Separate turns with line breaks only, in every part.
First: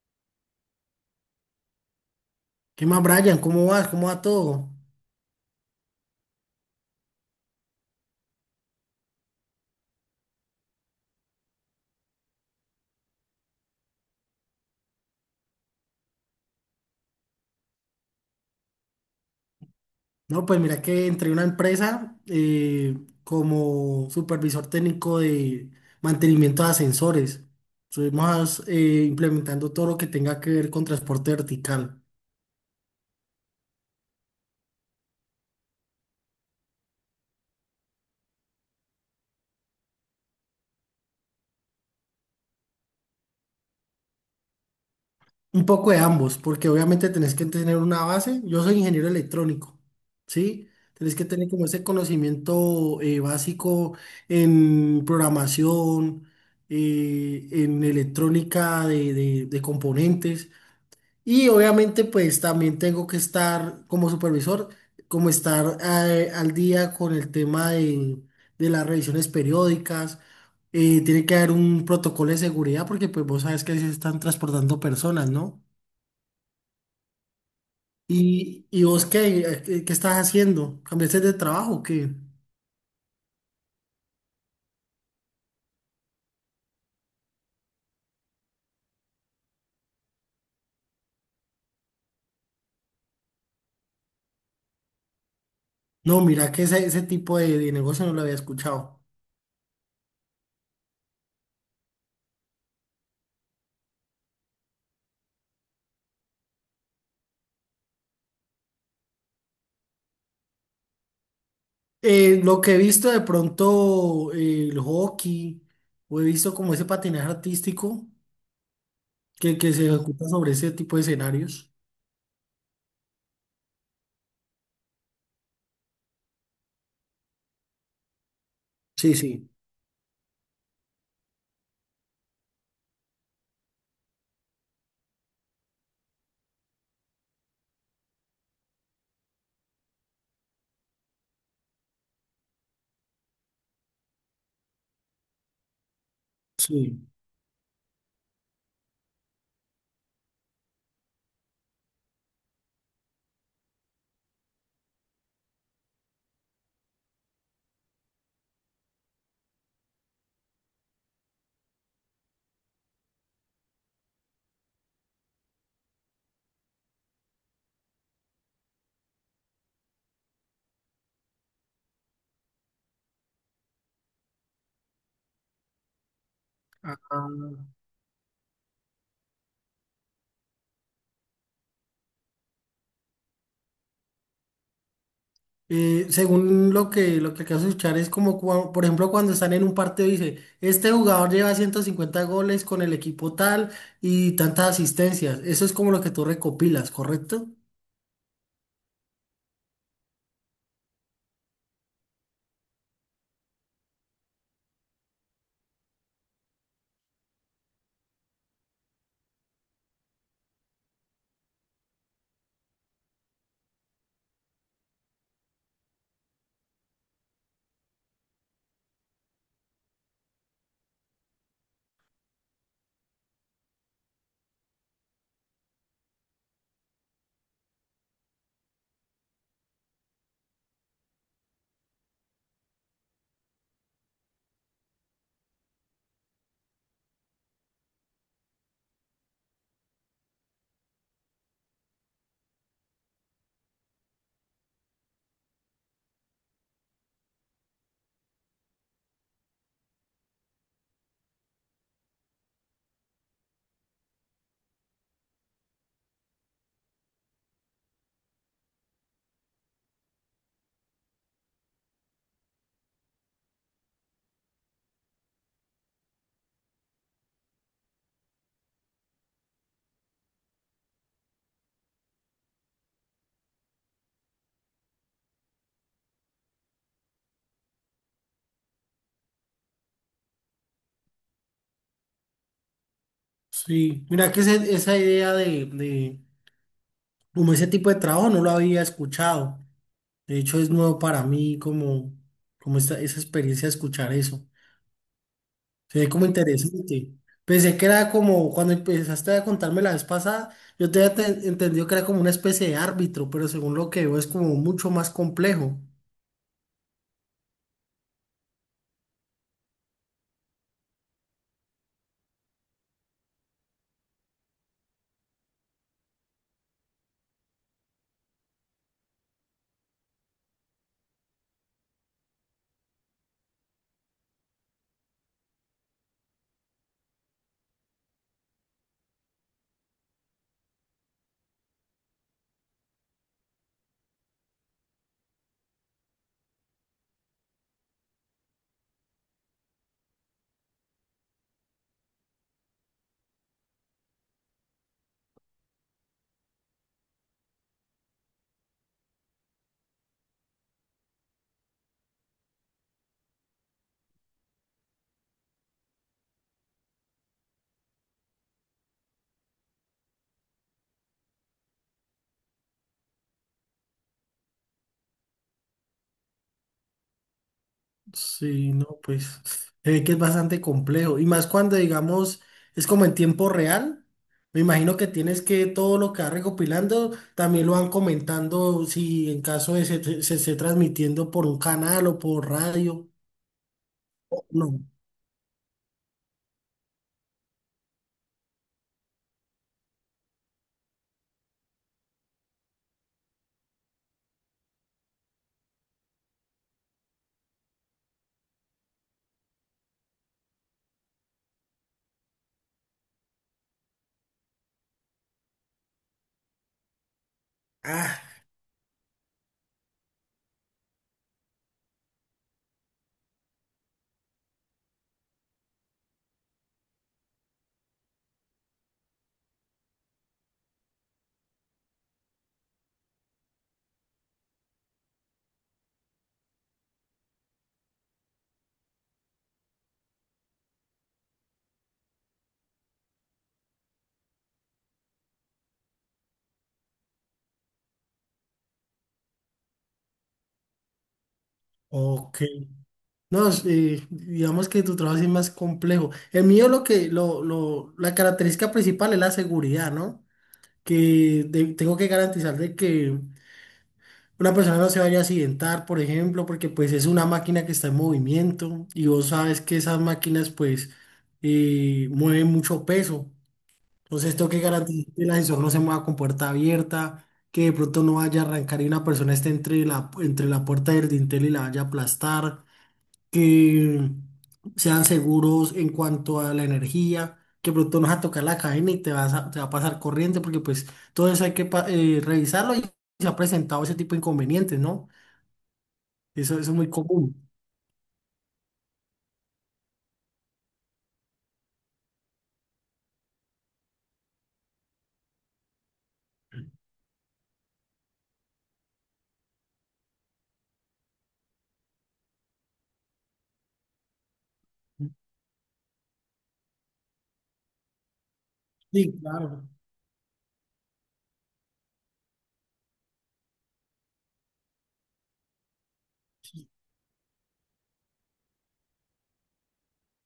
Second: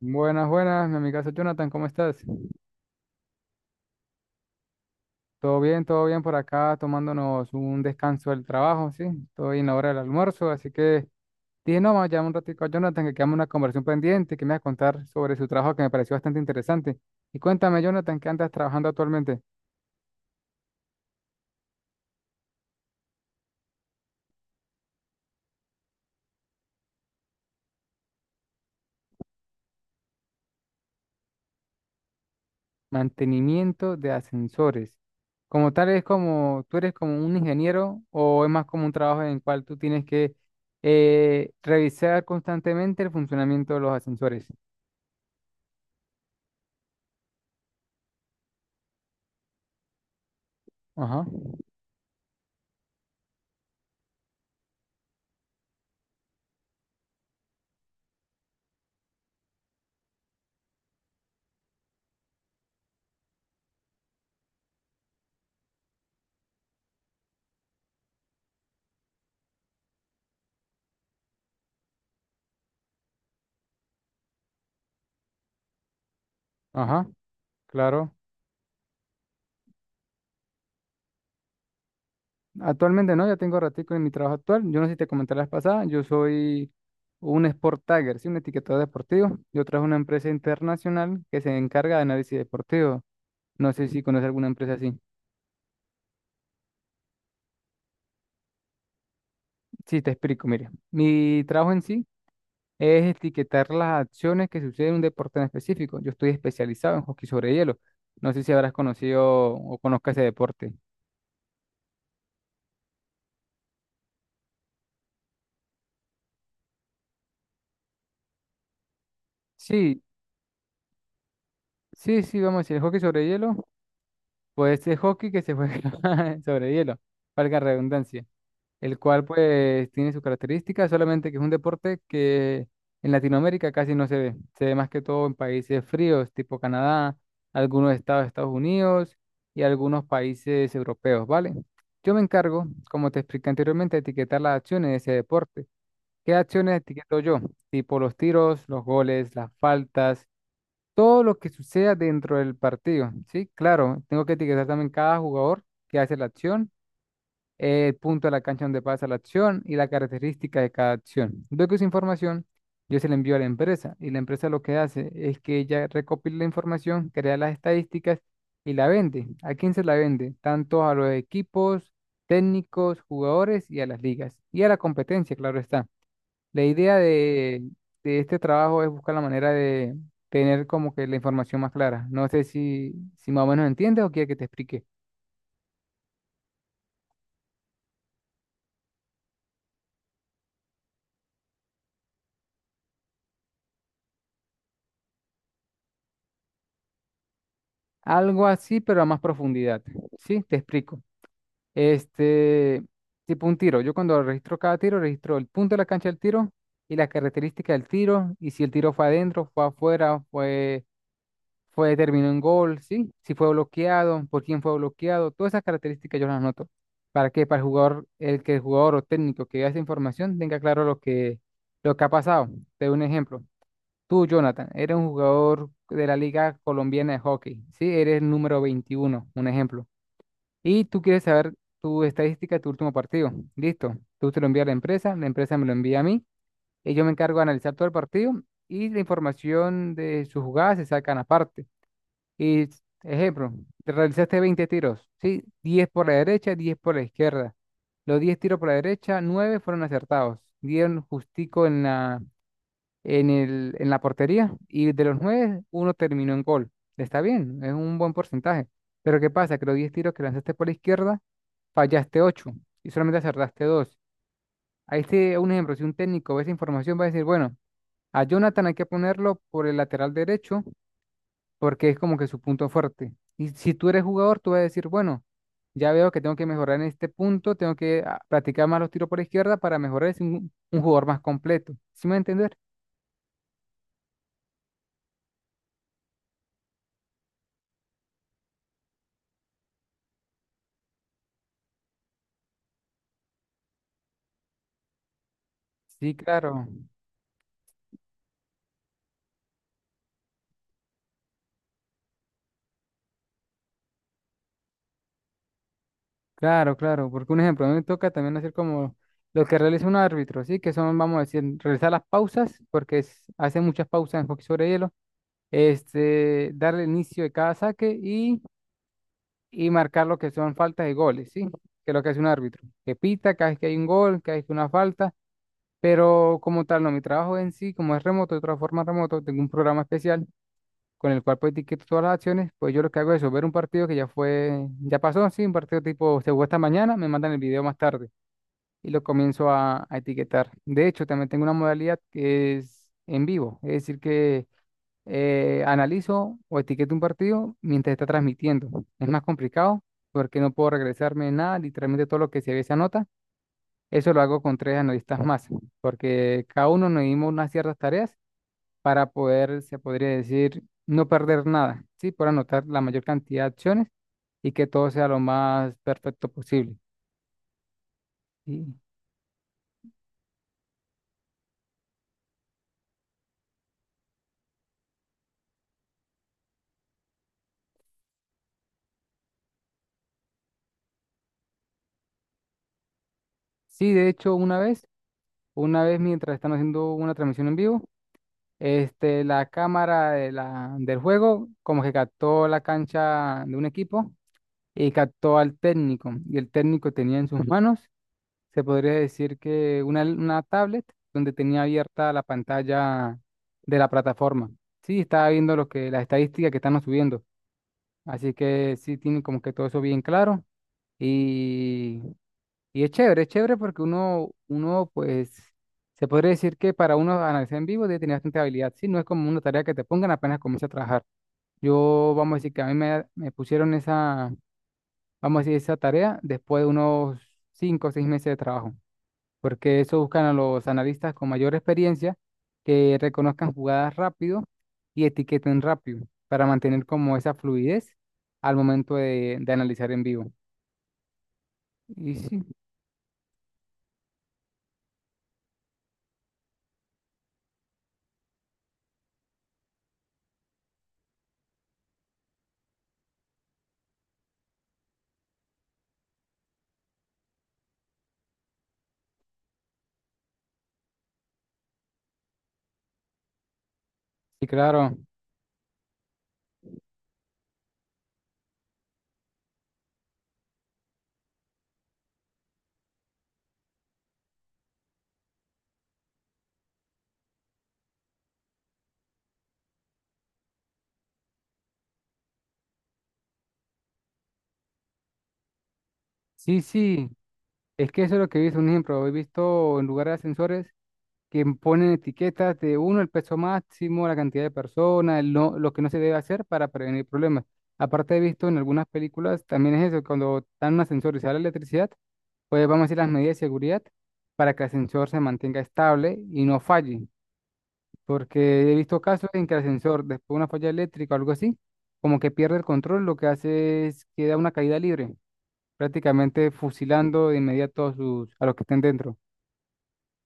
Buenas, buenas, mi amigazo Jonathan, ¿cómo estás?
¿Qué más, Brian? ¿Cómo vas? ¿Cómo va todo?
Todo bien por acá, tomándonos un descanso del trabajo, ¿sí? Estoy en la hora del almuerzo, así que dije, no, vamos a llamar un ratico a Jonathan, que quedamos una conversación pendiente, que me va a contar sobre su trabajo que me pareció bastante interesante. Y cuéntame, Jonathan, ¿qué andas trabajando actualmente?
No, pues mira que entré a una empresa como supervisor técnico de mantenimiento de ascensores. Estuvimos implementando todo lo que tenga que ver con transporte vertical.
Mantenimiento de ascensores. Como tal, es como, ¿tú eres como un ingeniero o es más como un trabajo en el cual tú tienes que revisar constantemente el funcionamiento de los ascensores?
Un poco de ambos, porque obviamente tenés que tener una base. Yo soy ingeniero electrónico, ¿sí? Tenés
Ajá,
que tener como ese conocimiento básico en programación, en electrónica de componentes. Y obviamente pues también tengo que estar como supervisor, como estar al día con el tema de las revisiones periódicas. Tiene que haber un protocolo de seguridad porque pues vos sabes que se están transportando personas, ¿no?
ajá. Claro,
¿Y vos qué, qué estás haciendo? ¿Cambiaste de trabajo o qué?
actualmente no, ya tengo ratico en mi trabajo actual. Yo no sé si te comenté la vez pasada, yo soy un sport tagger, sí, un etiquetador deportivo. Yo trabajo en una empresa internacional que se encarga de análisis deportivo. No sé si conoces alguna empresa así.
No, mira que ese tipo de negocio no lo había escuchado.
Sí, te explico, mire. Mi trabajo en sí es etiquetar las acciones que suceden en un deporte en específico. Yo estoy especializado en hockey sobre hielo. No sé si habrás conocido o conozcas ese deporte.
Lo que he visto de pronto el hockey, o he visto como ese patinaje artístico que se
Sí,
ejecuta sobre ese tipo de escenarios.
sí, sí, vamos a decir, el hockey sobre hielo. Pues es hockey que se juega sobre hielo, valga la redundancia, el
Sí,
cual
sí,
pues tiene sus características, solamente que es un deporte que en Latinoamérica casi no se ve, se ve más que todo en países fríos, tipo Canadá, algunos estados de Estados Unidos y algunos países europeos, ¿vale? Yo me encargo, como te expliqué anteriormente, de etiquetar las acciones de ese deporte. ¿Qué acciones
Sí.
etiqueto yo? Tipo los tiros, los goles, las faltas, todo lo que suceda dentro del partido, ¿sí? Claro, tengo que etiquetar también cada jugador que hace la acción, el punto de la cancha donde pasa la acción y la característica de cada acción. Luego esa información yo se la envío a la empresa y la empresa lo que hace es que ella recopila la información, crea las estadísticas y la vende. ¿A quién se la vende? Tanto a los equipos, técnicos, jugadores y a las ligas y a la competencia, claro está. La idea
Ah,
de este trabajo es buscar la manera de tener como que la información más clara. No sé si más o menos entiendes o quieres que te explique.
según lo que acabas de escuchar, es como, por ejemplo, cuando están en un partido, dice, este jugador lleva 150 goles con el equipo tal y tantas asistencias. Eso es como lo que tú recopilas, ¿correcto?
Algo así, pero a más profundidad. Sí, te explico. Este, tipo un tiro. Yo cuando registro cada tiro, registro el punto de la cancha del tiro y las características del tiro, y si el tiro fue adentro, fue afuera, fue, determinó en gol, ¿sí? Si fue bloqueado, por quién fue bloqueado, todas esas características yo las anoto. ¿Para qué? Para el jugador, el jugador o técnico que vea esa información tenga claro lo que ha pasado. Te doy un ejemplo. Tú, Jonathan, eres un jugador de la Liga Colombiana de Hockey, ¿sí? Eres el número 21, un ejemplo. Y tú quieres saber tu estadística de tu último partido. Listo. Tú te lo envías a la empresa me lo envía a mí, y yo me encargo de analizar todo el partido y la información de sus jugadas se sacan aparte. Y, ejemplo, te realizaste 20 tiros, ¿sí? 10 por la derecha, 10 por la izquierda. Los 10 tiros por la derecha, 9 fueron acertados. Dieron justico en la, en la portería, y de los 9 uno terminó en gol. Está bien, es un buen porcentaje. Pero ¿qué pasa? Que los 10 tiros que lanzaste por la izquierda, fallaste 8 y solamente acertaste dos. Ahí te un ejemplo, si un técnico ve esa información va a decir, bueno, a Jonathan hay que ponerlo por el lateral derecho porque es como que su punto fuerte. Y si tú eres jugador, tú vas a decir, bueno, ya veo que tengo que mejorar en este punto, tengo que practicar más los tiros por izquierda para mejorar y ser un jugador más completo. ¿Sí me va a entender?
Sí. Mira que esa idea de como ese tipo de trabajo no lo había escuchado. De hecho, es nuevo para mí como, como esa experiencia de escuchar eso. Se ve
Sí,
como
claro,
interesante. Pensé que era como cuando empezaste a contarme la vez pasada, yo te había entendido que era como una especie de árbitro, pero según lo que veo es como mucho más complejo.
claro, claro, porque un ejemplo, a mí me toca también hacer como lo que realiza un árbitro, ¿sí? Que son, vamos a decir, realizar las pausas, porque hace muchas pausas en hockey sobre hielo, este, darle inicio de cada saque y marcar lo que son faltas y goles, ¿sí? Que es lo que hace un árbitro, que pita cada vez que hay un gol, cada vez que hay una falta, pero como tal, no, mi trabajo en sí, como es remoto, de otra forma remoto, tengo un programa especial con el cual pues etiqueto todas las acciones. Pues yo lo que hago es eso, ver un partido que ya fue, ya pasó, sí, un partido tipo se jugó esta mañana, me mandan el video más tarde y lo comienzo a etiquetar. De hecho, también tengo una modalidad que es en vivo, es decir que analizo o etiqueto un partido mientras está transmitiendo. Es más complicado porque no puedo regresarme nada, literalmente todo lo que se ve se anota. Eso lo hago con tres analistas más, porque cada uno nos dimos unas ciertas tareas para poder, se podría decir, no perder nada, ¿sí? Por anotar la mayor cantidad de acciones y que todo sea lo más perfecto posible.
Sí,
¿Sí?
no, pues se ve que es bastante complejo. Y más cuando, digamos, es como en tiempo real. Me imagino que tienes que todo lo que vas recopilando también lo van comentando si en caso de se esté transmitiendo por un canal o por radio.
Sí, de hecho, una
No.
vez, una vez mientras están haciendo una transmisión en vivo, este, la cámara del juego como que captó la cancha de un equipo y captó al técnico. Y el técnico tenía en sus manos, se podría decir que una tablet donde tenía abierta la pantalla de la plataforma. Sí, estaba viendo lo que, las estadísticas que están subiendo.
Ah,
Así que sí, tiene como que todo eso bien claro. Y y es chévere porque uno, pues, se podría decir que para uno analizar en vivo debe tener bastante habilidad, ¿sí? No es como una tarea que te pongan apenas comienza a trabajar. Yo, vamos a decir que a mí me pusieron esa, vamos a decir, esa tarea después de unos 5 o 6 meses de trabajo, porque eso buscan a los analistas con mayor experiencia que reconozcan jugadas rápido y etiqueten rápido para mantener como esa fluidez al momento de analizar en vivo. Y
ok.
sí,
No, es, digamos que tu trabajo sí es más complejo. El mío lo que, la característica principal es la seguridad, ¿no? Que tengo que garantizar de que una persona no se vaya a accidentar, por ejemplo, porque pues es una máquina que está en movimiento y vos sabes que esas máquinas pues mueven mucho peso. Entonces
sí,
tengo que
claro.
garantizar que el ascensor no se mueva con puerta abierta, que de pronto no vaya a arrancar y una persona esté entre la puerta del dintel y la vaya a aplastar, que sean seguros en cuanto a la energía, que pronto nos vas a tocar la cadena y te vas a, te va a pasar corriente, porque pues todo eso hay que revisarlo y se ha presentado ese tipo de inconvenientes, ¿no? Eso,
Sí,
eso es muy
sí,
común.
es que eso es lo que he visto, un ejemplo, he visto en lugares de ascensores que ponen etiquetas de uno, el peso máximo, la cantidad de personas, el no- lo que no se debe hacer para prevenir problemas. Aparte he visto en algunas películas, también es eso, cuando dan un ascensor y se da la electricidad, pues vamos a decir las medidas de seguridad para que el ascensor se mantenga estable y no falle, porque he visto
Sí,
casos en que el
claro.
ascensor, después de una falla eléctrica o algo así, como que pierde el control, lo que hace es que da una caída libre, prácticamente fusilando de inmediato a los que estén dentro.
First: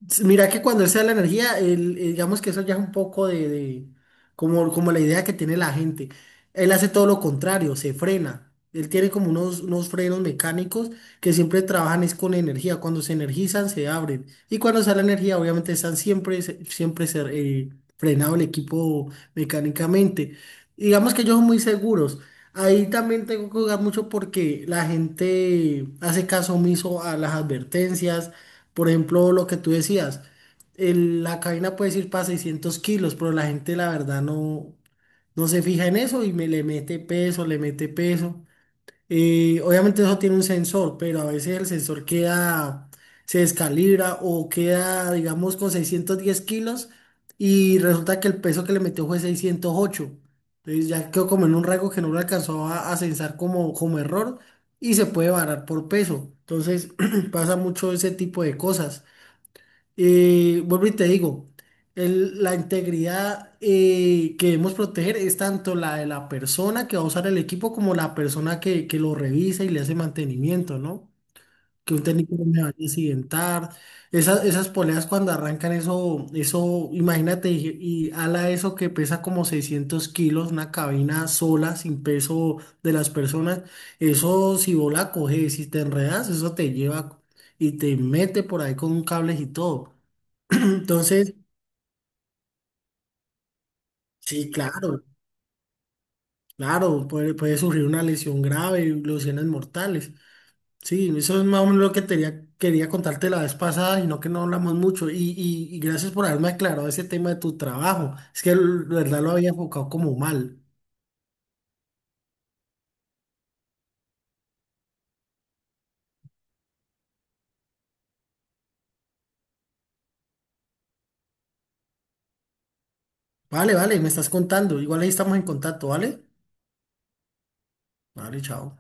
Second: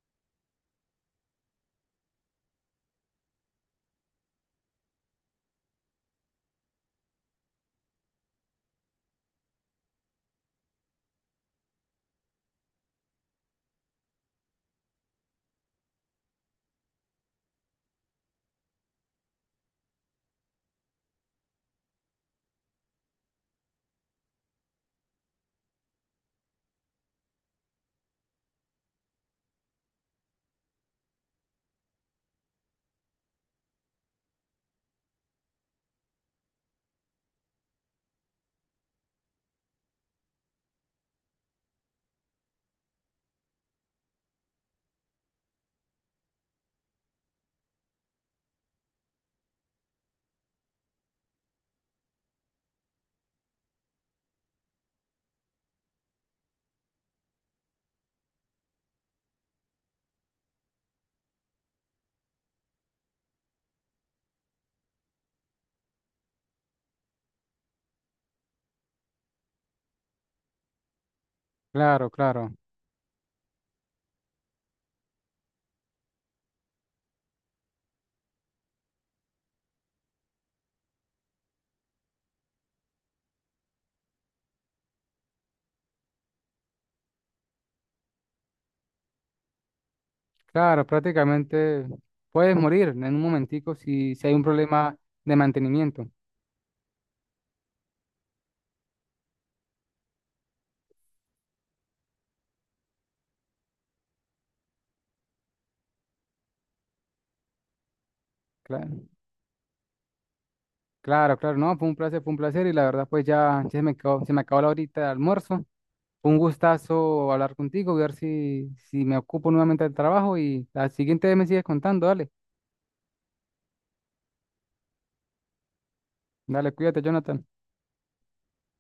S- Mira que cuando él se la energía, él, digamos que eso ya es un poco como, como la idea que tiene la gente. Él hace todo lo contrario, se frena. Él tiene como unos frenos mecánicos que siempre trabajan es con energía. Cuando se energizan, se abren. Y cuando sale energía, obviamente están siempre, eh, frenado el equipo mecánicamente. Digamos que ellos son muy seguros. Ahí también tengo que jugar mucho porque la gente hace caso omiso a las advertencias, por ejemplo, lo que tú decías, la cabina puede ir para 600 kilos, pero la gente la verdad no, no se fija en eso y me le mete peso, le mete peso. Obviamente eso tiene un sensor, pero a veces el sensor queda, se descalibra o queda, digamos, con 610 kilos y resulta que el peso que le metió fue 608. Entonces ya quedó como en un rango que no lo alcanzó a censar como, como error y se puede varar por peso. Entonces pasa mucho ese tipo de cosas. Vuelvo y te digo, la integridad que debemos proteger es tanto la de la persona que va a usar el equipo como la persona que lo revisa y le hace mantenimiento, ¿no? Que un
Claro,
técnico no
claro,
me vaya a accidentar. Esas poleas cuando arrancan eso, eso, imagínate, y ala eso que pesa como 600 kilos, una cabina sola, sin peso de las personas. Eso si vos la coges, si te enredas, eso te lleva y te mete por ahí con cables y todo.
claro,
Entonces,
prácticamente puedes morir en un momentico si hay un
sí,
problema
claro,
de mantenimiento.
claro, puede, puede surgir una lesión grave y lesiones mortales. Sí, eso es más o menos lo que quería contarte la vez pasada, sino que no hablamos mucho. Y, y gracias por haberme aclarado ese tema de tu trabajo. Es que la
Claro,
verdad lo había enfocado como mal.
claro, claro, no, fue un placer, fue un placer, y la verdad pues ya, ya se me acabó la horita de almuerzo. Fue un gustazo hablar contigo, ver si me ocupo nuevamente del trabajo y la siguiente vez me sigues contando, dale,
Vale, vale, me estás contando. Igual ahí estamos en contacto, ¿vale?
dale, cuídate, Jonathan.
Vale, chao.